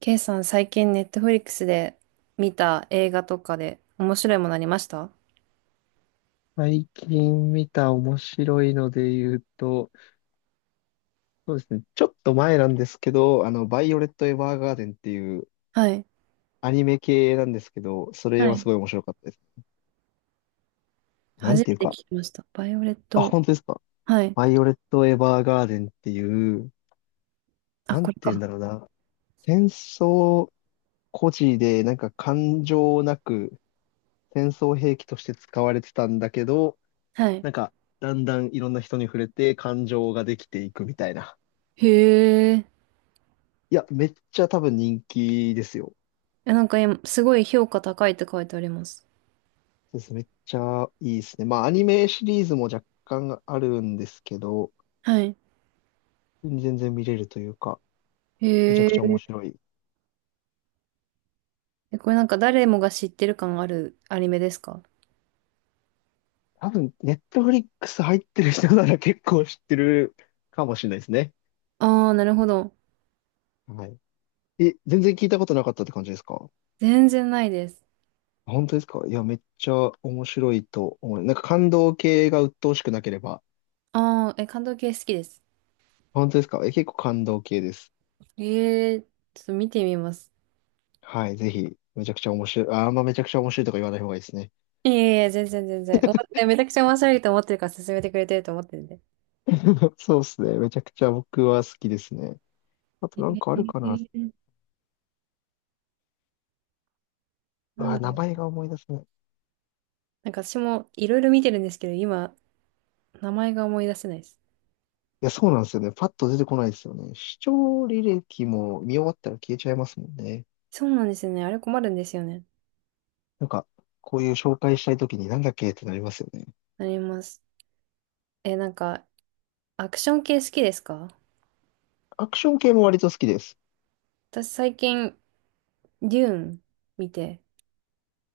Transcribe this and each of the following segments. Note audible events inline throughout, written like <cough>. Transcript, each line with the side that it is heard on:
right: K さん、最近ネットフリックスで見た映画とかで面白いものありました？
left: 最近見た面白いので言うと、そうですね、ちょっと前なんですけど、バイオレット・エヴァーガーデンっていう
right: はい。
left: アニメ系なんですけど、それ
right: は
left: はす
right: い。
left: ごい面白かったですね。な
right: 初
left: んていう
right: めて
left: か、
right: 聞きました。バイオレッ
left: あ、
right: ト。
left: 本当ですか。
right: はい。
left: バイオレット・エヴァーガーデンっていう、
right: あ、
left: なん
right: こ
left: て
right: れ
left: 言うんだ
right: か。
left: ろうな、戦争孤児で、なんか感情なく戦争兵器として使われてたんだけど、
right: はい。
left: なんか、だんだんいろんな人に触れて感情ができていくみたいな。
right: へえ。
left: いや、めっちゃ多分人気ですよ。
right: え、なんか今、すごい評価高いって書いてあります。
left: そうですね。めっちゃいいですね。まあ、アニメシリーズも若干あるんですけど、
right: はい。
left: 全然見れるというか、めちゃ
right: へ
left: くちゃ面
right: え。
left: 白い。
right: え、これなんか誰もが知ってる感あるアニメですか？
left: 多分、ネットフリックス入ってる人なら結構知ってるかもしれないですね。
right: ああー、なるほど。
left: はい。え、全然聞いたことなかったって感じですか？
right: 全然ないです。
left: 本当ですか？いや、めっちゃ面白いと思う。なんか感動系が鬱陶しくなければ。
right: ああ、え、監督系好きです。
left: 本当ですか？え、結構感動系です。
right: ええ、ちょっと見てみます。
left: はい、ぜひ、めちゃくちゃ面白い。あ、あんまめちゃくちゃ面白いとか言わない方がいいですね。
right: いえいえ、全然全然。めちゃくちゃ面白いと思ってるから勧めてくれてると思ってるんで。
left: <laughs> そうですね。めちゃくちゃ僕は好きですね。あ
right: え
left: となんかあるかな。
right: ー、
left: う
right: なん
left: わ、
right: だ
left: 名
right: ろう。
left: 前が思い出せない。い
right: なんか私もいろいろ見てるんですけど、今、名前が思い出せないです。
left: や、そうなんですよね。パッと出てこないですよね。視聴履歴も見終わったら消えちゃいますもんね。
right: そうなんですよね。あれ困るんですよね。
left: なんか、こういう紹介したいときになんだっけってなりますよね。
right: なります。なんか、アクション系好きですか？
left: アクション系も割と好きです。
right: 私最近、デューン見て、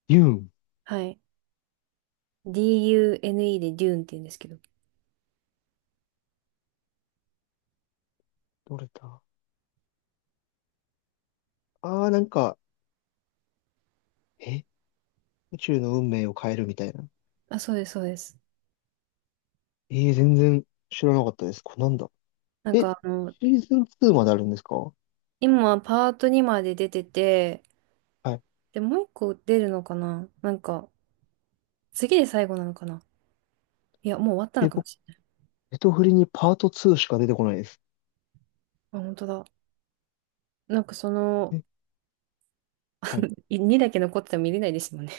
left: ユン。
right: はい。DUNE でデューンって言うんですけど。
left: どれだ？ああー、なんか、え宇宙の運命を変えるみたいな。
right: あ、そうです、そうです。
left: ええー、全然知らなかったです。これなんだ。
right: なん
left: え、シ
right: か、
left: ーズン2まであるんですか？は
right: 今、パート2まで出てて、
left: い。
right: で、もう一個出るのかな？なんか、次で最後なのかな？いや、もう終わったの
left: え、
right: かも
left: 僕、
right: しれない。
left: ネトフリにパート2しか出てこないです。
right: あ、本当だ。なんかその、
left: えはい。
right: 2だけ残ってても見れないですもんね。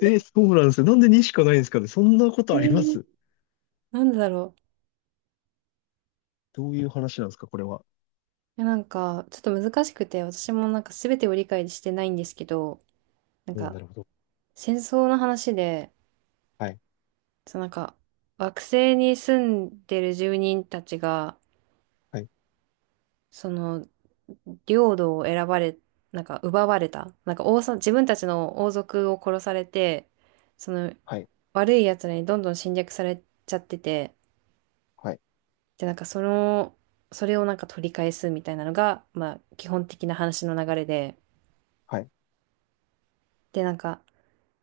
left: そうなんですよ。なんで2しかないんですかね。そんなこ
right: <laughs> え
left: とありま
right: ー、
left: す？
right: なんでだろう。
left: どういう話なんですか、これは。
right: いや、なんか、ちょっと難しくて、私もなんか全てを理解してないんですけど、なん
left: おー、
right: か、
left: なるほど。
right: 戦争の話で、
left: はい。
right: そのなんか、惑星に住んでる住人たちが、
left: はい。
right: その、領土を選ばれ、なんか奪われた。なんか自分たちの王族を殺されて、その、
left: はい。
right: 悪い奴らにどんどん侵略されちゃってて、
left: はい。
right: で、なんかその、それをなんか取り返すみたいなのが、まあ基本的な話の流れで、
left: はい。
right: で、なんか、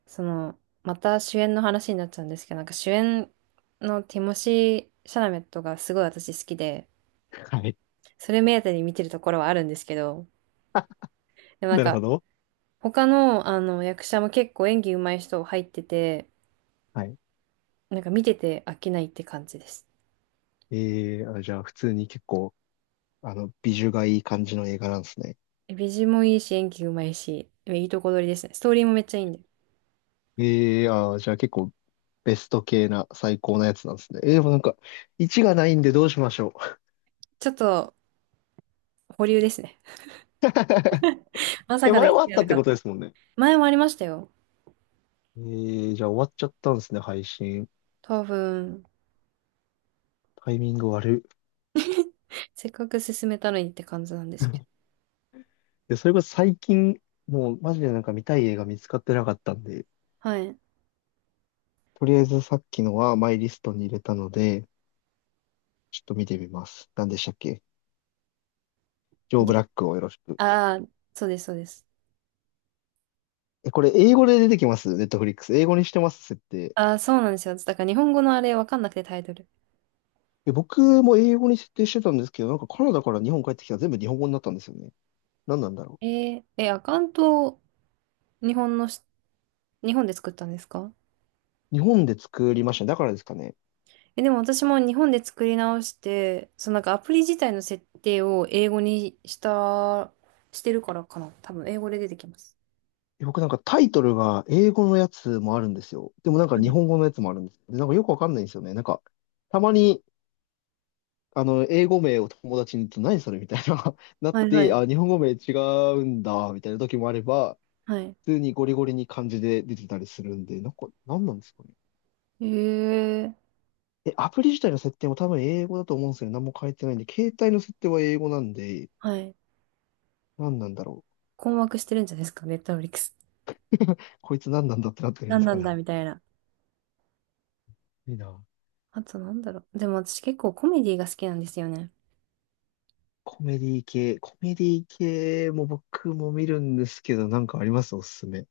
right: その、また主演の話になっちゃうんですけど、なんか主演のティモシー・シャラメットがすごい私好きで、
left: はい。
right: それ目当てに見てるところはあるんですけど、でもなん
left: なる
right: か、
left: ほど。
right: 他の、あの役者も結構演技上手い人入ってて、
left: はい。
right: なんか見てて飽きないって感じです。
left: えー、あ、じゃあ普通に結構、ビジュがいい感じの映画なんですね。
right: 美人もいいし、演技上手いし、いいとこ取りですね。ストーリーもめっちゃいいんで。
left: えー、あー、じゃあ結構ベスト系な最高なやつなんですね。えー、でもなんか、1がないんでどうしましょう。
right: ちょっと、保留ですね。<laughs> ま
left: <laughs>
right: さ
left: え、
right: かの
left: 前
right: 一位
left: はあ
right: じ
left: っ
right: ゃ
left: た
right: な
left: っ
right: か
left: て
right: っ
left: こ
right: た？
left: とですもんね。
right: 前もありましたよ。
left: えー、じゃあ終わっちゃったんですね、配信。
right: 多分、
left: タイミング悪い。
right: せっかく進めたのにって感じなんですけど。
left: で、それこそ最近、もうマジでなんか見たい映画見つかってなかったんで、
right: はい。
left: とりあえずさっきのはマイリストに入れたので、ちょっと見てみます。何でしたっけ？ジョー・ブ
right: り
left: ラックをよろしく。
right: ああ、そうです、そうです。
left: え、これ英語で出てきます？ネットフリックス。英語にしてます、設定。
right: ああ、そうなんですよ。だから日本語のあれわかんなくてタイトル。
left: え、僕も英語に設定してたんですけど、なんかカナダから日本帰ってきたら全部日本語になったんですよね。何なんだろ
right: ええ、アカウントを日本のし、日本で作ったんですか？
left: う。日本で作りましたね。だからですかね。
right: え、でも私も日本で作り直して、そのなんかアプリ自体の設定を英語にした、してるからかな。多分英語で出てきます。
left: 僕なんかタイトルが英語のやつもあるんですよ。でもなんか
right: は
left: 日
right: い、
left: 本語のやつもあるんです。で、なんかよくわかんないんですよね。なんか、たまに英語名を友達に言うと何それみたいな、<laughs> なっ
right: はい、は
left: て、
right: い。
left: あ、日本語名違うんだ、みたいな時もあれば、
right: はい。
left: 普通にゴリゴリに漢字で出てたりするんで、なんか、何なんですかね。
right: えー、
left: え、アプリ自体の設定も多分英語だと思うんですけど、何も変えてないんで、携帯の設定は英語なんで、
right: はい。
left: 何なんだろう。
right: 困惑してるんじゃないですか、ネットフリックス。
left: こいつ何なんだってなってるんで
right: 何
left: す
right: な
left: か
right: んだ
left: ね。
right: みたいな。
left: いいな。
right: あとなんだろう。でも私結構コメディが好きなんですよね。
left: コメディ系も僕も見るんですけど、なんかあります？おすすめ。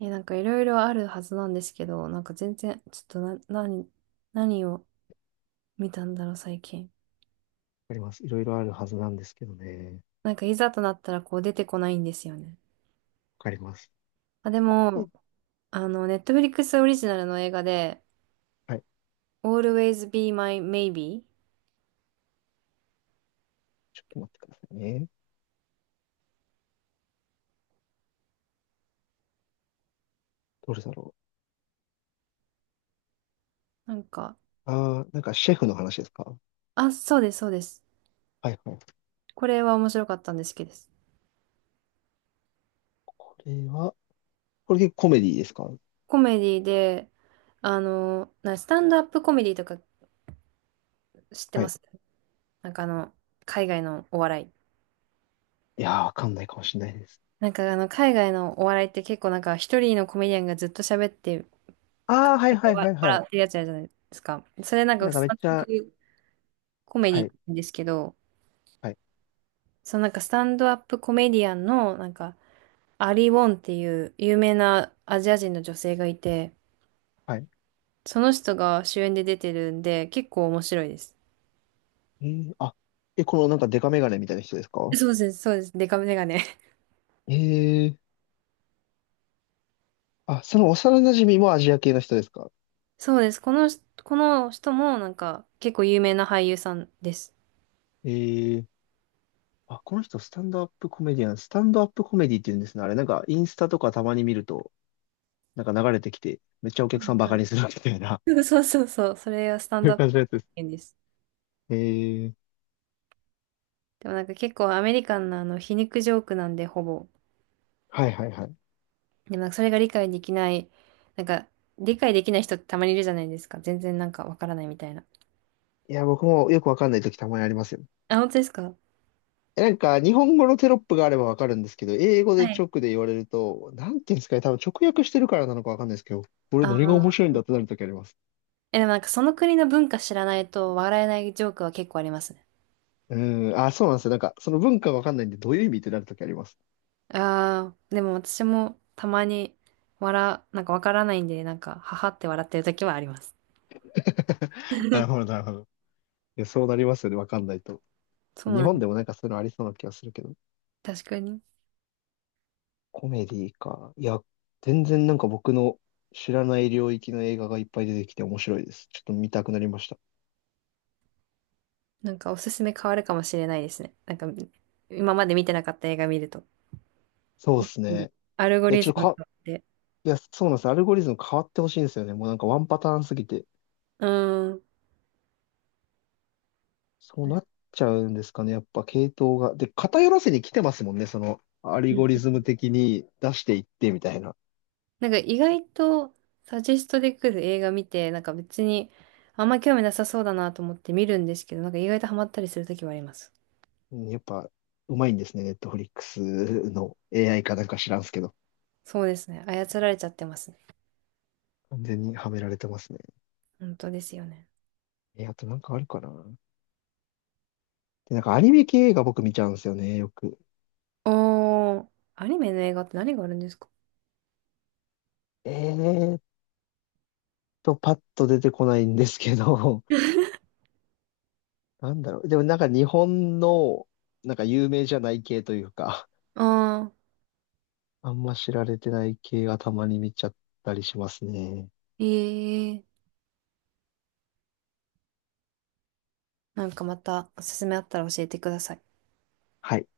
right: え、なんかいろいろあるはずなんですけど、なんか全然、ちょっとな、何、何を見たんだろう、最近。
left: あります。いろいろあるはずなんですけどね。
right: なんかいざとなったらこう出てこないんですよね。
left: わかります。
right: あ、で
left: はい。
right: も、あの、ネットフリックスオリジナルの映画で、
left: はい、
right: Always Be My Maybe?
left: ちょっと待ってくださいね。どれだろ
right: なんか、
left: う。ああ、なんかシェフの話ですか？
right: あ、そうです、そうです。
left: はいはい。
right: これは面白かったんですけどです。
left: これは、これ結構コメディですか？
right: コメディで、あの、スタンドアップコメディとか知って
left: は
right: ま
left: い。
right: す？なんかあの、海外のお笑い。
left: いやー、わかんないかもしれないです。
right: なんかあの、海外のお笑いって結構なんか一人のコメディアンがずっと喋って、
left: ああ、はいはいはいは
right: 笑
left: い。
right: ってるやつあるじゃないですか。それなんか
left: なんか
right: ス
left: めっ
right: タン
left: ち
right: ドアッ
left: ゃ、
right: プコメデ
left: は
right: ィって
left: い、
right: 言うんですけど、
left: はい、
right: そのなんかスタンドアップコメディアンのなんかアリ・ウォンっていう有名なアジア人の女性がいて、
left: はい。
right: その人が主演で出てるんで結構面白いです。
left: えー、あ、このなんかデカメガネみたいな人ですか？
right: そうです、そうです。デカメガネ。
left: ええー、あ、その幼馴染もアジア系の人ですか？
right: そうです。この人もなんか結構有名な俳優さんです。
left: ええー、あ、この人スタンドアップコメディアン、スタンドアップコメディって言うんですね。あれ、なんかインスタとかたまに見ると、なんか流れてきて、めっちゃお
right: そ
left: 客さんバ
right: う
left: カ
right: で
left: にす
right: す。
left: るみたいな、
right: そうです <laughs> そうそうそう。それがスタ
left: <laughs>
right: ン
left: そうい
right: ド
left: う
right: アップ
left: 感
right: コ
left: じのやつです。
right: メです。
left: ええー、
right: でもなんか結構アメリカンなあの皮肉ジョークなんでほぼ。
left: はいはいはい。
right: でもなんかそれが理解できない、なんか理解できない人ってたまにいるじゃないですか。全然なんかわからないみたいな。
left: いや、僕もよくわかんない時たまにありますよ。
right: あ、本当ですか？
left: え、なんか、日本語のテロップがあればわかるんですけど、英語
right: は
left: で
right: い。
left: 直で言われると、なんていうんですかね、多分直訳してるからなのかわかんないですけど、これ何が面
right: ああ、
left: 白いんだってなる時あります。
right: え、でもなんかその国の文化知らないと笑えないジョークは結構ありますね。
left: うん、あ、そうなんですよ。なんか、その文化わかんないんで、どういう意味ってなる時あります。
right: ああ、でも私もたまになんかわからないんで、なんか、ははって笑ってる時はあります。
left: <laughs> なるほど、なるほど。いや、そうなりますよね、わかんないと。
right: そう
left: 日
right: なん
left: 本
right: で
left: でもなんかそういうのありそうな気がするけど。
right: す。確かに。
left: コメディか。いや、全然なんか僕の知らない領域の映画がいっぱい出てきて面白いです。ちょっと見たくなりました。
right: なんかおすすめ変わるかもしれないですね。なんか今まで見てなかった映画見ると。
left: そうで
right: 一
left: す
right: 気に
left: ね。
right: アルゴ
left: で、
right: リ
left: ちょ
right: ズ
left: っ
right: ムが
left: と、
right: あって。
left: いや、そうなんです。アルゴリズム変わってほしいんですよね。もうなんかワンパターンすぎて。
right: うん。うん
left: そうなっちゃうんですかね。やっぱ系統が。で、偏らせに来てますもんね。ア
right: う
left: ル
right: ん。
left: ゴリズム的に出していってみたいな。
right: なんか意外とサジェストで来る映画見て、なんか別にあんま興味なさそうだなと思って見るんですけど、なんか意外とハマったりするときはあります。
left: うん、やっぱうまいんですね。ネットフリックスの AI かなんか知らんすけど。
right: そうですね。操られちゃってますね。
left: 完全にはめられてますね。
right: 本当ですよね。
left: え、あとなんかあるかな。で、なんかアニメ系が僕見ちゃうんですよね。よく。
right: おー、アニメの映画って何があるんですか？
left: えーっパッと出てこないんですけど。<laughs>
right: <laughs>
left: なんだろう。でもなんか日本の、なんか有名じゃない系というか。
right: あ
left: あんま知られてない系はたまに見ちゃったりしますね。
right: ー、ええー、なんかまたおすすめあったら教えてください。
left: はい。